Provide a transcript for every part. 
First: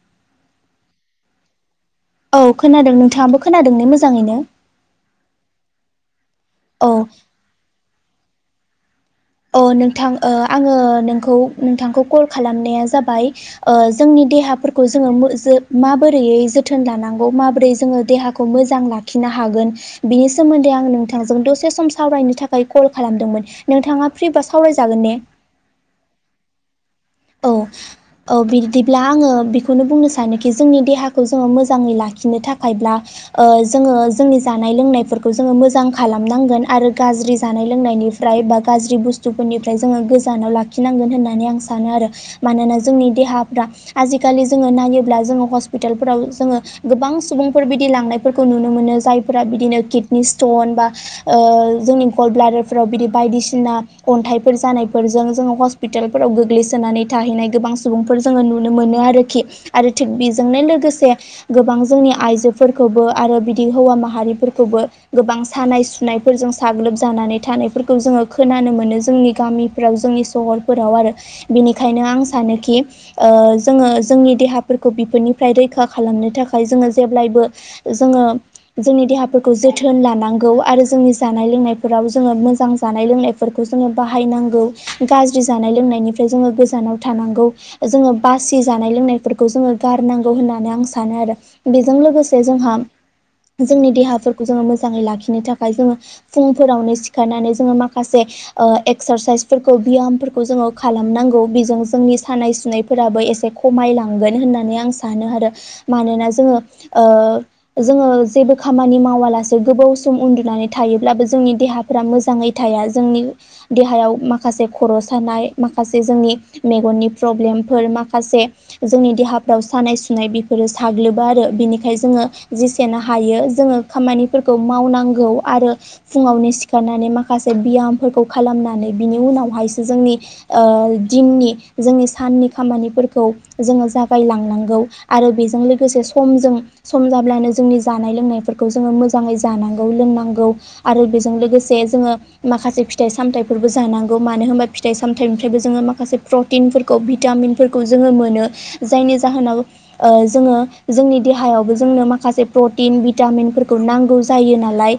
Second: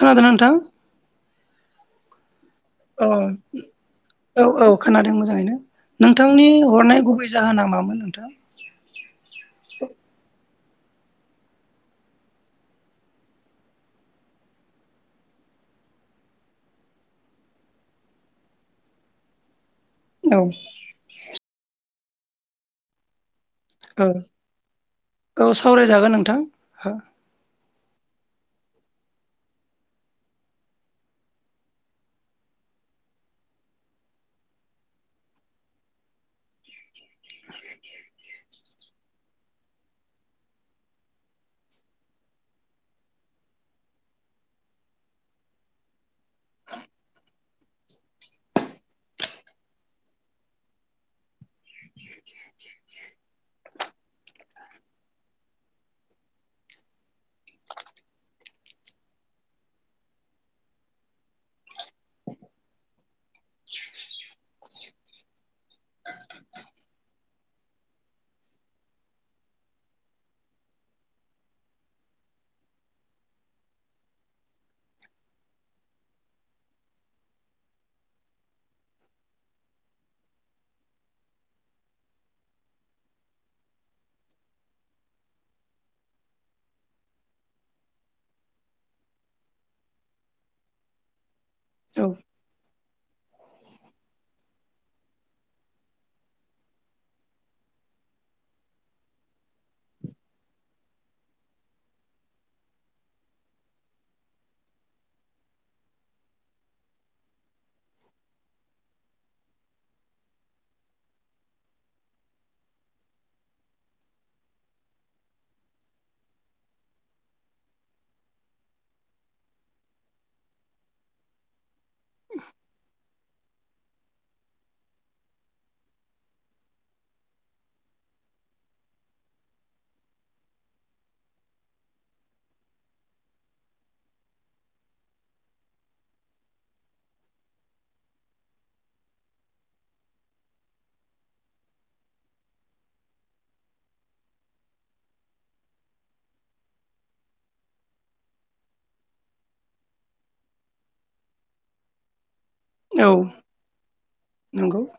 खोनादोंना नोंथां? औ खोनादों औ नोंथाङाबो खोनादों ने मोजाङैनो औ औ खोनादोंमोन। जाङैनो। नोंथांनि औ हरनाय गुबै जाहोना मामोन नोंथां? अ नोंथां ओ आङो नोंखौ नोंथांखौ कल खालामनाया जाबाय जोंनि देहाफोरखौ जोङो मो माबोरैयै जोथोन लानांगौ माबोरै जोङो देहाखौ मोजां लाखिनो हागोन। बिनि औ सोमोन्दै आं नोंथांजों दसे सम सावरायनो थाखाय कल खालामदोंमोन औ नोंथाङा फ्रिबा सावरायजागोन ने औ सावरायजागोन नोंथां। औ औ बिरदिब्ला आङो बेखौनो बुंनो सानोखि जोंनि देहाखौ जोङो मोजाङै लाखिनो थाखायब्ला ओ जोङो जोंनि जानाय लोंनायफोरखौ जोङो मोजां खालामनांगोन आरो गाज्रि जानाय लोंनाय निफ्राय बा गाज्रि बुस्थुफोरनिफ्राय जोङो गोजानाव लाखिनांगोन होननानै आं सानो आरो। मानोना जोंनि देहाफ्रा आजिखालि जोङो नायोब्ला जोङो हस्पिटालफोरफ्राव जोङो गोबां सुबुंफोर बिदि लांनायफोरखौ नुनो मोनो जायफोरा बिदिनो किडनि स्टन बा ओ जोंनि गल ब्लादारफोराव बिदि बायदिसिना अन्थाइफोर जानायफोरजों जोङो हस्पिटालफोराव गोग्लैसोनानै थाहैनाय गोबां सुबुंफोर जोङो नुनो मोनो आरोखि आरो थिग बेजोंनो लोगोसे गोबां जोंनि आइजोफोरखौबो आरो बिदि हौवा माहारिफोरखौबो गोबां सानाय सुनायफोरजों साग्लोब जा नानै थानायफोरखौ जोङो खोनानो मोनो जोंनि गामिफोराव जोंनि सहराव आरो। बिनि खायनो आं सानोखि जोङो जोंनि देहाफोरखौ बेफोरनिफ्राय रैखा खालामनो थाखाय जों जेब्लायबो जोङो जोंनि देहाफोरखौ जोथोन लानांगौ आरो जोंनि जानाय लोंनाय फिराव जोङो मोजां जानाय लोंनायफोरखौ जोङो बाहायनांगौ गाज्रि जानाय लोंनायनिफ्राय जोङो गो जानाव थानांगौ जोङो बासि जानाय लोंनायफोरखौ जोङो गारनांगौ होननानै आं सानो आरो। बेजों औ लोगोसे जोंहा जोंनि देहाफोरखौ जोङो मोजाङै लाखिनो थाखाय जोङो फुंफोरावनो सिखारनानै जोङो माखासे ओ एकसारसाइसफोरखौ बियामफोरखौ जोङो खालामनांगौ बि जों जोंनि सानाय सुनायफोराबो एसे खमायलांगोन होननानै आं सानो आरो। मानोना जोङो ओ जोङो जेबो खामानि मावालासे गोबाव सम उन्दुनानै थायोब्लाबो जोंनि दे हाफ्रा मोजाङै थाया। जोंनि देहायाव माखासे खर' सानाय माखासे जोंनि मेगननि प्रब्लेमफोर माखासे जोंनि देहाफ्राव सानाय सुनाय बेफोरो साग्लोबो आरो, बिनिखा खाय जोङो जेसेनो हायो जोङो खामानिफोरखौ मावनांगौ आरो फुङावनो सिखारनानै माखासे बियामफो खौ खालामनानै बिनि उनावहायसो जोंनि ओ दिननि जोंनि साननि खामानिफोरखौ जोङो जागायलांनांगौ आरो बेजों लोगोसे समजों सम जाब्लानो जोंनि जानाय लोंनायफोरखौ जोङो मोजाङै जानांगौ लोंनांगौ आरो बेजों लोगो से जोङो माखासे फिथाइ सामथाइफोरबो जानांगौ मानो होनबा फिथाइ सामथाइनिफ्रायबो जोङो माखासे प्रटिनफोरखौ भिटामिनफोरखौ जोङो मोनो जायनि जाहोनाव ओ जोङो जोंनि देहायावबो जोंनो माखासे प्रटिन औ भिटामिनफोरखौ नांगौ जायो नंगौ नालाय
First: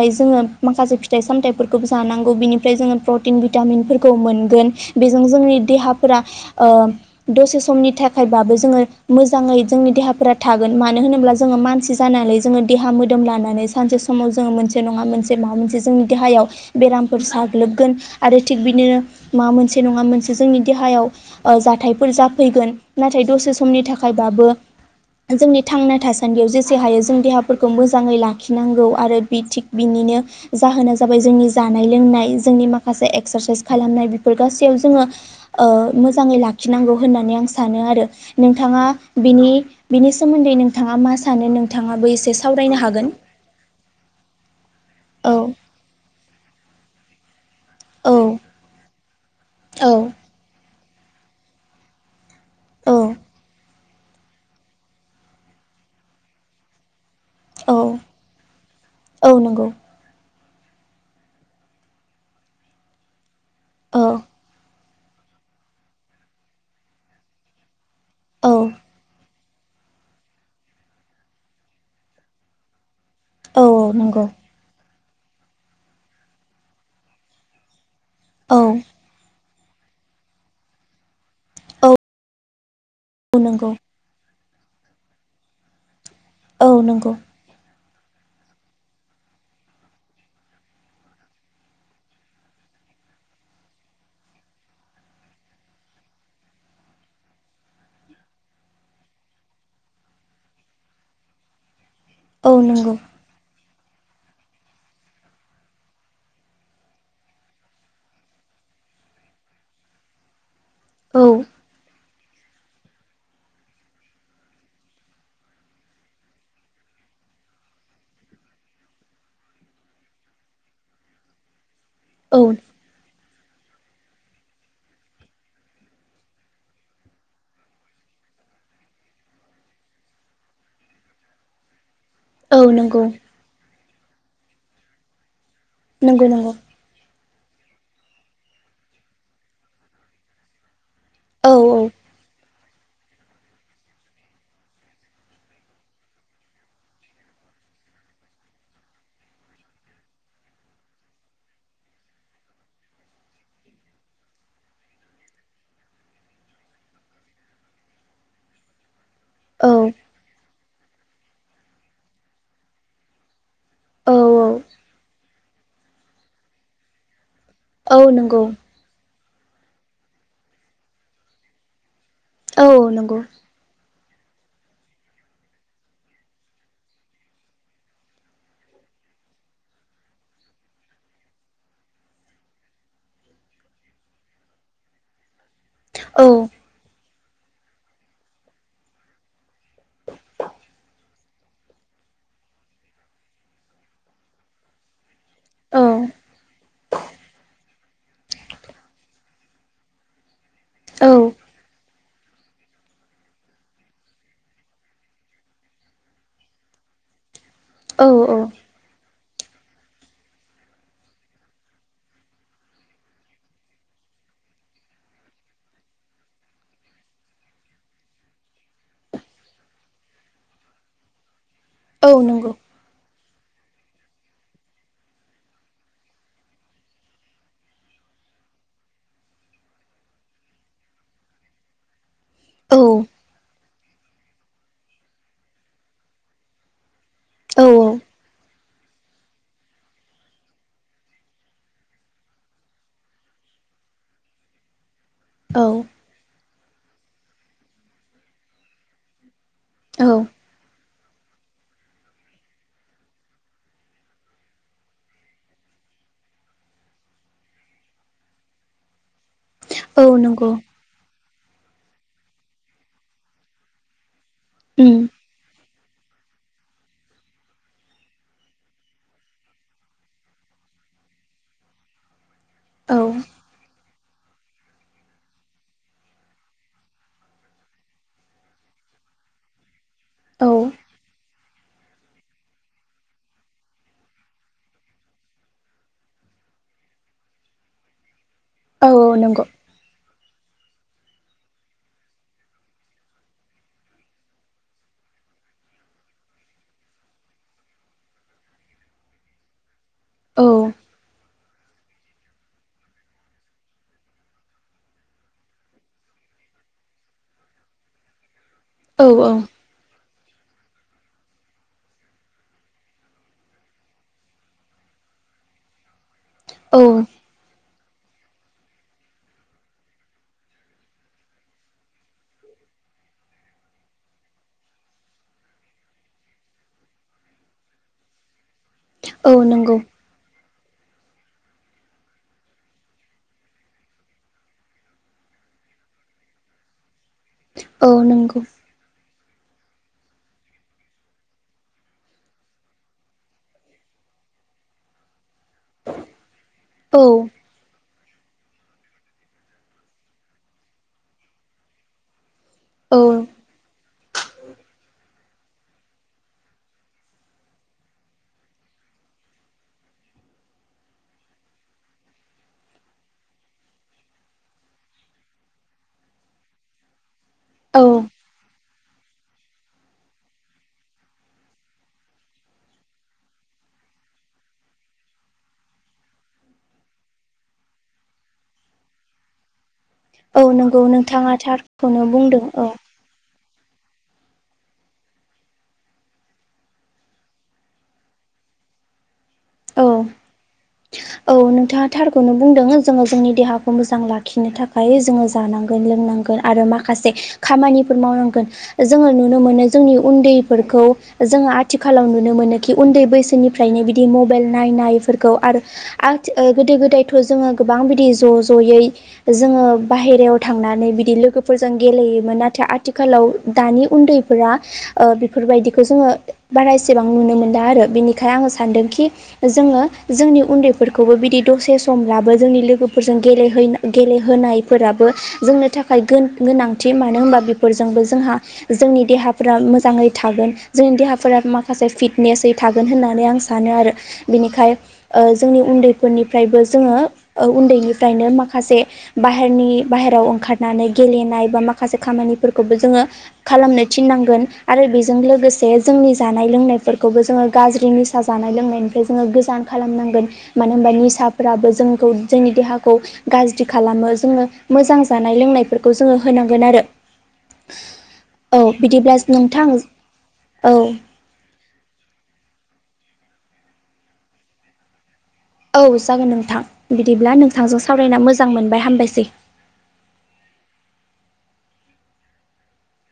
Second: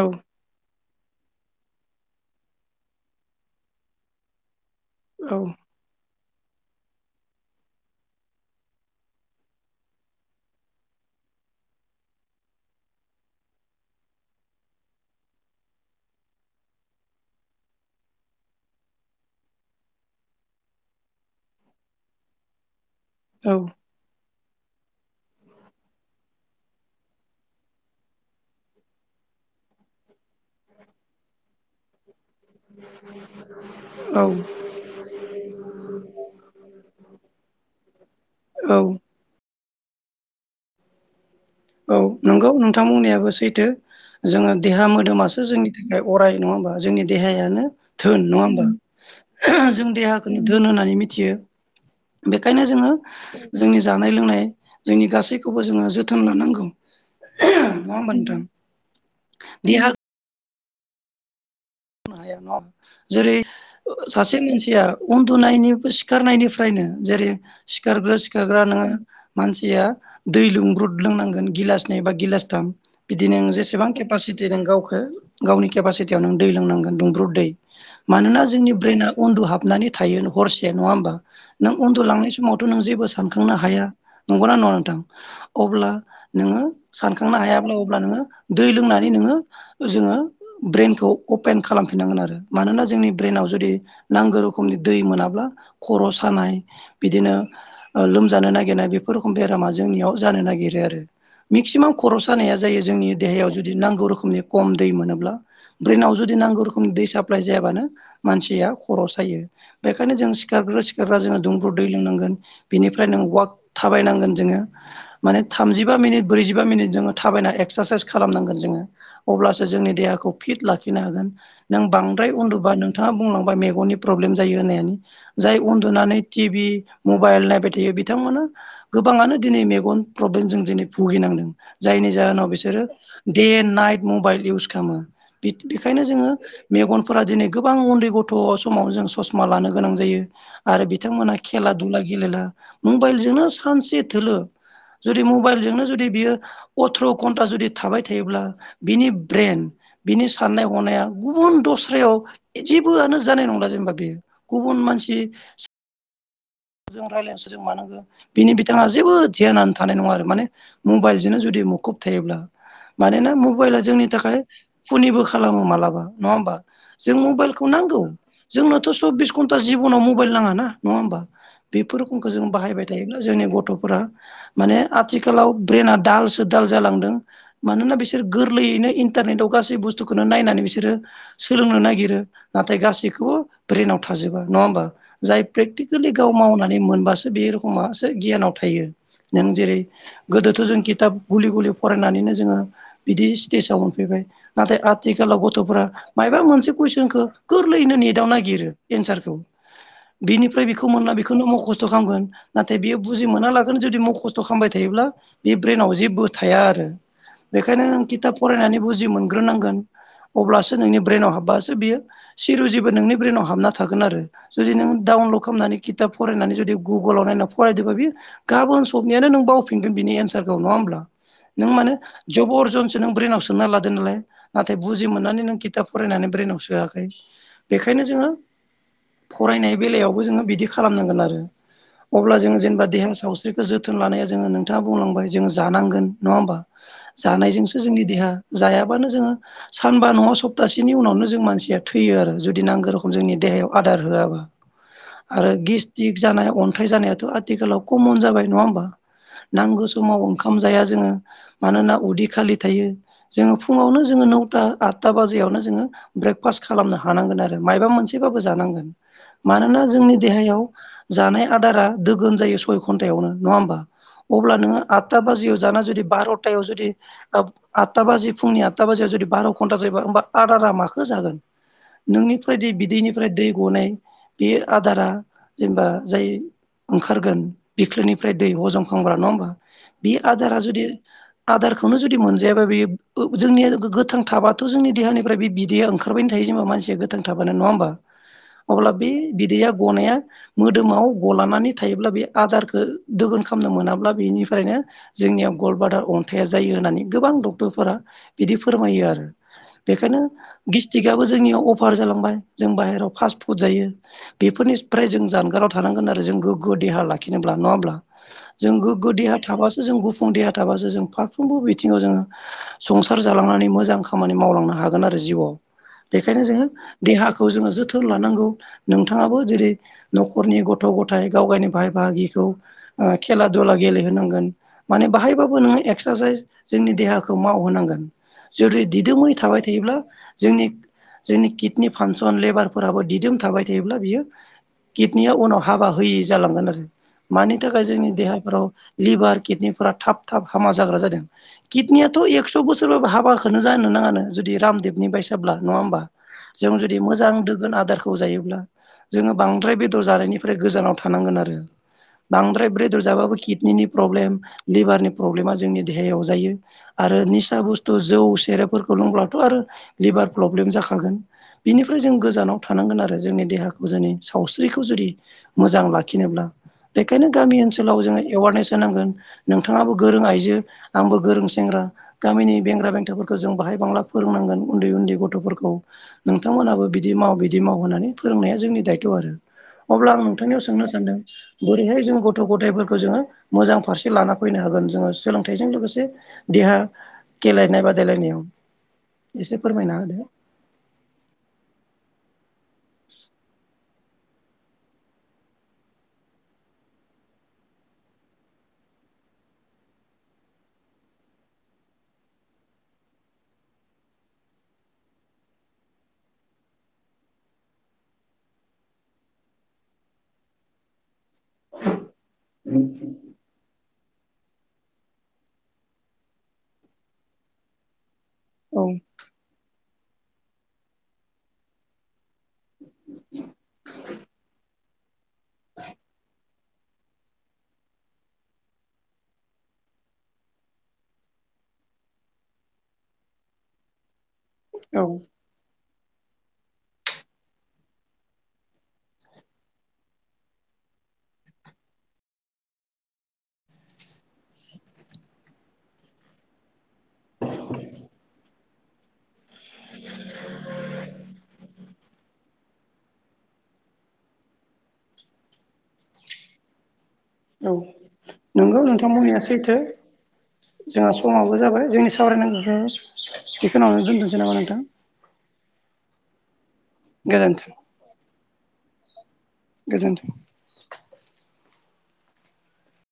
औ जोङो माखासे फि थाइ सामथाइफोरखौबो जानांगौ बिनिफ्राय जोङो प्रटिन भिटामिनफोरखौ मोनगोन बेजों औ जोंनि देहाफोरा ओ दसे समनि थाखायबाबो जोङो मोजाङै जोंनि देहाफोरा थागोन। मानो होनोब्ला जोङो मानसि जानानै जोङो देहा मोदोम लानानै सानसे समाव जोङो मोनसे नङा मोनसे मा जोंनि देहायाव बेरामफोर साग्लोबगोन आरो थिग बिनिनो माबा मोनसे नङा मोनसे जोंनि देहायाव ओ जाथायफोर जाफैगोन। नाथाय दसे औ समनि थाखायबाबो जोंनि थांना थासान्दियाव जेसे हायो जों देहाफोरखौ मोजाङै लाखिनांगौ आरो बि थिग बिनिनो जाहोना जाबाय जोंनि जानाय लोंनाय। जोंनि माखासे एक्सारसाइस खालामनाय औ बेफोर गासैयाव जोङो ओ मोजाङै लाखिनांगौ होननानै आं सानो आरो औ नोंथाङा बिनि नि बिनि सोमोन्दै नोंथाङा मा सानो औ नोंथाङाबो एसे नंगौ सावरायनो नोंथां हागोन बुंनायाबो सैथो। जोङो देहा औ मोदोमासो जोंनि थाखाय अराय नङा होमबा? जोंनि देहायानो औ धोन नङा होमबा? जों देहाखौनो धोन होननानै मि थियो। बेखायनो जोङो औ जोंनि जानाय लोंनाय जोंनि गासैखौबो जोङो जोथोन लानांगौ । औ नङा होमबा नोथां? औ नंगौ देहा हाया नङा। जेरै औ ओ सासे मानसिया उन्दुनायनि सिखारनायनिफ्रायनो जे जेरै सिखारग्रो औ सिखारग्रा नोङो मानसिया दै लुंब्रुद लोंनांगोन गिलासनै बा गिलासथाम बिदि नों औ जेसेबां नंगौ केपासिटि दों गावखौ गावनि केपासिटियाव नों दै लोंनांगोन दुंब्रुद दै। मानोना औ जोंनि ब्रेना उन्दु हाबनानै थायो हरसे नङा होमबा? नों औ उन्दुलांनाय समाव थ' नों जेबो सानखांनो नंगौ हाया नंगौना नङा नोंथां? अब्ला नोङो औ नंगौ सानखांनो हायाब्ला अब्ला नोङो दै लोंनानै नोङो, जोङो ब्रेनखौ अपेन खालामफिनांगोन आरो मानोना जोंनि ब्रेनाव जुदि नांगौ रोखोमनि दै मोनाब्ला खर' सानाय बिदिनो ओ लोमजानो नागिरनाय बेफोर रोखोम बेरामा जोंनियाव जानो नागिरो आरो। मेक्सिमाम खर' औ सानाया जायो नंगौ जोंनि देहायाव जुदि नांगौ रोखोमनि खम दै मोनोब्ला ब्रेनाव जुदि नांगौ खुनुरुखुम दै साप्लाय जायाबानो मानसिया खर' सायो। बेखायनो जों सिखारग्रा सिखारग्रा औ जो दुंब्रुद दै लोंनांगो गोन बेनिफ्राय वाक थाबायनांगोन जोङो माने थामजिबा मिनिट ब्रैजिबा मिनिट जोङो थाबायना एक्सारसाइस खालामनांगोन जोङो अब्लासो जोंनि देहाखौ फिट लाखिनो हागोन । नों बांद्राय औ उन्दुबा नोंथाङा बुंलां बाय मेगननि प्रब्लेम जायो होन्नायानो। जाय उन्दुनानै टि भि मबाइल नायबाय थायो बिथांमोना गोबाङानो दिनै मेगन प्रब्लेम जों दिनै भुगिनांदों। जायनि जाहोनाव औ बिसोरो नंगौ दे नाइट मबाइल इउस खालामो। बि बेखायनो नंगौ जोङो नंगौ मेगनफोरा दिनै गोबां उन्दै गथ' समाव जों ससमा लानो गोनां जायो। आरो बि बिथांमोनहा औ खेला दुला गेलेला मबाइलजोंनो सानसे थोलो जुदि मबाइलजोंनो जुदि बियो अथ्र' घन्टा जुदि थाबाय थायोब्ला बिनि ब्रेन बिनि साननाय हनाया गुबुन दस्रायाव जेबोआनो जानाय नंला जेनेबा बेयो गुबुन मानसि जों रायलायनो सोरजों मानांगौ बिनि बिथाङा जेबो औ ध्यानानो थानाय नङा आरो माने मबाइल बिदिनो जुदि मुखुब थायोब्ला मानोना मबाइला जोंनि औ थाखाय खुनिबो खालामो मालाबा नङा होमबा? जों मबाइखौ औ नांगौ नंगौ जोंनोथ' सबिस घन्टा जिबनाव मबाइल नाङा ना, नङा होमबा? बेफोर खौ जों औ बाहायबाय नंगौ थायोब्ला जोंनि गथ'फोरा माने आथिखालाव ब्रेना दालसो दाल जालांदों मानोना बिसोर गोरलैयैनो इन्टारनेटआव गासै बुस्थुखौनो नायनानै बिसोरो सोलोंनो नागिरो नाथाय गासैखौबो ब्रेनाव थाजोबा। नङा होमबा? जाय प्रेकटिकेलि औ गाव मावनानै मोनबासो बे रख'मासो गियानाव थायो । नों जेरै गोदोथ' जों खिथाब गुलि गुलि फरायनानैनो जोङो बिदि स्टेजाव मोनफैबाय नाथाय आथिखालाव औ गथ'फोरा मायबा मोनसे‌ कुइसनखौ गोरलैनो नेटआव ननायागिरो एनसारखौ‌। बिनि फ्राय बेखौ औ मोनला बेखोनो मखस्थ' खामगोन नाथाय बियो बुजि मोना लागोन जुदि मखस्थ' खामबाय थायोब्ला बे ब्रेनाव जेबो थाया आरो। बेखायनो नों औ खिथाब फरायनानै बुजि मोनग्रोनांगोन। अब्लासो नोंनि ब्रेनाव हाबबासो बियो सिरुजिबो नोंनि ब्रेनाव हाबना थागोन आरो जुदि नों दाउन ल खोमनानै खिथाब फरायनानै जुदि गुगोलाव नायनानै फरायदोबा बियो गाबोन सबनियानो नों बावफिनगोन बिनि एन्सार खौ नङा होनब्ला? नों मानो औ नंगौ जबर जनसों ब्रेननाव सो सोना लादो नालाय। नाथाय बुजि मोननानै नों खिथाब फरायनानै ब्रेनाव सोआखै बेखायनो जोङो फरायनाय बेलायावबो जोङो बिदि खालामनांगोन आरो अब्ला जोङो औ जेनबा देहानि सावस्रि जोथोन लानाया जोङो नोंथाङा बुंलांबाय जोङो जानांगोन नङा होमबा। औ जानायजोंसो जोंनि देहा जाया बानो जोङो सानबा नङा सप्तासेनि उनावनो जों मानसिया थैयो आरो जुदि नांगौ रोखोम जोंनि देहायाव थार होआबो। आरो औ गेस्ट्रिक जानाय अन्थाइ जानायाथ' आथिखालाव कमन जाबाय नङा होमबा। नांगौ औ समाव ओंखाम जाया जोङो मानोना उदै खालि थायो जोङो फुङावनो जोङो नौथा आतथा बाजियावनो जोङो ब्रेकफास्ट खालामनो हानांगोन आरो मायबा मोनसेबाबो जानांगोन। मानोना औ जोंनि नंगौ देहायाव जानाय आदारा दोगोन जायो सय घन्टायावनो नङा होमबा। अब्ला नोङो उम आतथा बाजियाव जाना जुदि बार'था याव जुदि ओब आतथा बाजि फुंनि आतथा बाजियाव जुदि बार' घन्टा जायो होमबा आदा दा मा माखो जागोन नोंनिफ्राय दै औ बिदैनिफ्राय दै गनाय बेयो आदारा जेनबा जाय ओंखारगोन बिख्लोनिफ्राय दै हजमखग्रा नङा होमबा बे औ आदारा जुदि आदारखौनो जुदि मोनजायाबा बेयोब जोंनिया गोथां थाबाथ' जोंनि देहानिफ्राय बे बिदैया ओंखारबायनो थायो। बे जेनबा मानसिया गोथां थाबानो नङा होमबा औ अब्ला बे नंगौ बिदैया गनाया मोदोमाव गलानानै थायोब्ला बे आदारखो दोगोन खालामनो मोनाब्ला बेनिफ्रायनो जो नियाव गल बादार अन्थाइा जायो होननानै गोबां डक्टरफोरा बिदि फोरमायो आरो बेखायनो औ गिस्टिकआबो जोंनियाव अफार जालांबाय जों बाहेरायाव फास्ट फुड जायो। बेफोरनिफ्राय जों जानगाराव थानांगोन आरो जों गोग्गो देहा लाखिनोब्ला नङा होमब्ला जों औ गोगो देहा थाबासो जों गु फुं देहा थाबासो जों फारफ्रोमबो बिथिङाव जोङो संसार जालांनानै मोजां खामानि मावलांनो हागोन आरो जिउआव बेखायनो जोङो औ देहाखौ जोङो जोथोन लानांगौ नोंथाङाबो जेरै न'खरनि गथ' गथाय गाव गायनि बाहाय बाहागिखौ ओ खेला दुला गेलेहोनांगोन माने बाहायबाबो नोङो एक्सारसाइस जोंनि देहाखौ मावहोनांगोन जुदि दिदोमै औ थाबाय नंगौ थायोब्ला जोंनि जोंनि किडनि फांसन लेबारफोराबो दिदोम थाबय थेयोब्ला बियो किटनिया उनाव हाबा होयै जालांगोन आरो मानि थाखाय औ जोंनि नंगौ देहाफ्राव लिभार किडनि फोरा थाब थाब हामा जाग्रा जादों किडनियाथ' एकस' बोसोरबाबो हाबाखोनो जानो नाङानो जु दि रामदेबनि बायसाब्ला नङा होमबा जों जुदि औ मोजां दोगोन आदारखौ जायोब्ला जोङो बांद्राय बेदर जानायनिफ्राय गोजानाव थानांगोन आरो बांद्राय औ ब्रेदर जाबाबो किडनिनि प्रब्लेम लिभारनि प्रब्लेमा जोंनि देहायाव जायो आरो निसा बुस्थु जौ सेरेबफोरखो लुंब्लाथ' आरो लिभार प्रब्लेम जाखागोन बिनिफ्राय जों गोजानाव थानांगोन आरो जोंनि देहाखो जोनि सावस्रिखौ जुदि मोजां लाखिनोब्ला खायनो गामि ओनसोलाव जाङो एवारनेस होनांगोन नोंथाङाबो गोरों आइजो आंबो गोरों सेंग्रा गामिनि बेंग्रा बेंथाफोरखो जों बाहाय बांला फोर रोंनांगोन उन्दै उन्दै गथ'फोरखौ नोंथांमोनहाबो बिदि माव बिदि माव होननानै फोरोंनाया जोंनि दायथ' आरो अब्ला आं औ नोंथांनियाव नंगौ सोंनो सानदों नोंथाङा बोरैहाय थारखौनो जों गथ' बुंदों औ गथायफोरखौ जोङो मोजां फारसे लाना फैनो हागोन जोङो सोलोंथाइजों लोगोसे देहा गेलेनाय बादायलायनायाव एसे औ फोरमायना होदो। औ नोंथाङा थारखौनो बुंदों जोङो जोंनि देहाखौ मोजां लाखिनो थाखाय जोङो जानांगोन लोंनांगोन आरो माखासे खामानिफोर मावनांगोन जोङो नुनो मोनो जोंनि उन्दैफोरखौ जोङो आथिखालाव नुनो मोनो खि उन्दै बैसोनिफ्राय बिदि मब बेल नायनायफोरखौ आरो आथस ओ गोदो गोदायथ' जोङो गोबां बिदि ज' ज'यै जोङो बाहेरायाव थांनानै बिदि लोगोफोरजों गेलेयोमोन नाथाय आथिखालाव दानि उन्दैफोरा ओ बेफोरबायदिखौ जोङो बारा एसेबां नुनो मोनला आरो बेनिख खाय आङो औ सानदोंखि जोङो जोंनि उन्दैफोरखौबो बिदि दसे समब्लाबो जोंनि लोगोफोरजों गेलेहैना गेलेहोना नायफोराबो जोंनो थाखाय गोन गोनांथि मानो होनबा बेफोरजोंबो जोंहा जोंनि देहाफोर रा मोजाङै थागोन जों देहाफोरा माखासे फिटनेसै थागोन होननानै आं सानो आरो। बिनिखाय औ ओ जोंनि उन्दै फोरनिफ्रायबो जोङो ओ उन्दैनिफ्रायनो माखासे बाहेरनि बाहेराव ओंखारनानै गे गेलेनाय बा माखासे खामानिफोरखौबो जोङो खालामनो थिननांगोन आरो बेजों लोगोसे जों नि जानाय लोंनायफोरखौबो जोङो गाज्रि निसा जानाय लोंनायनि जोङो गोजान खालामनांगोन मानो होनबा निसाफ्राबो जोंखौ जोंनि देहाखौ गाज्रि खालाम जोङो मोजां जानाय लोंनायफोरखौ जोङो होनांगोन आरो औ औ नंगौ नोंथां बिदिब्ला बुंनाया नोंथां सैथो। औ जोंहा समाबो जाबाय जोंनि सावरायनांगौखौ बेखौ उनावनो दोनदोसै नामा नोंथां? औ जागोन नोंथां बिदिब्ला गोजोन्थों नोंथांजों सावरायना मोजां मोनबाय हामबायसै। गोजोनथों।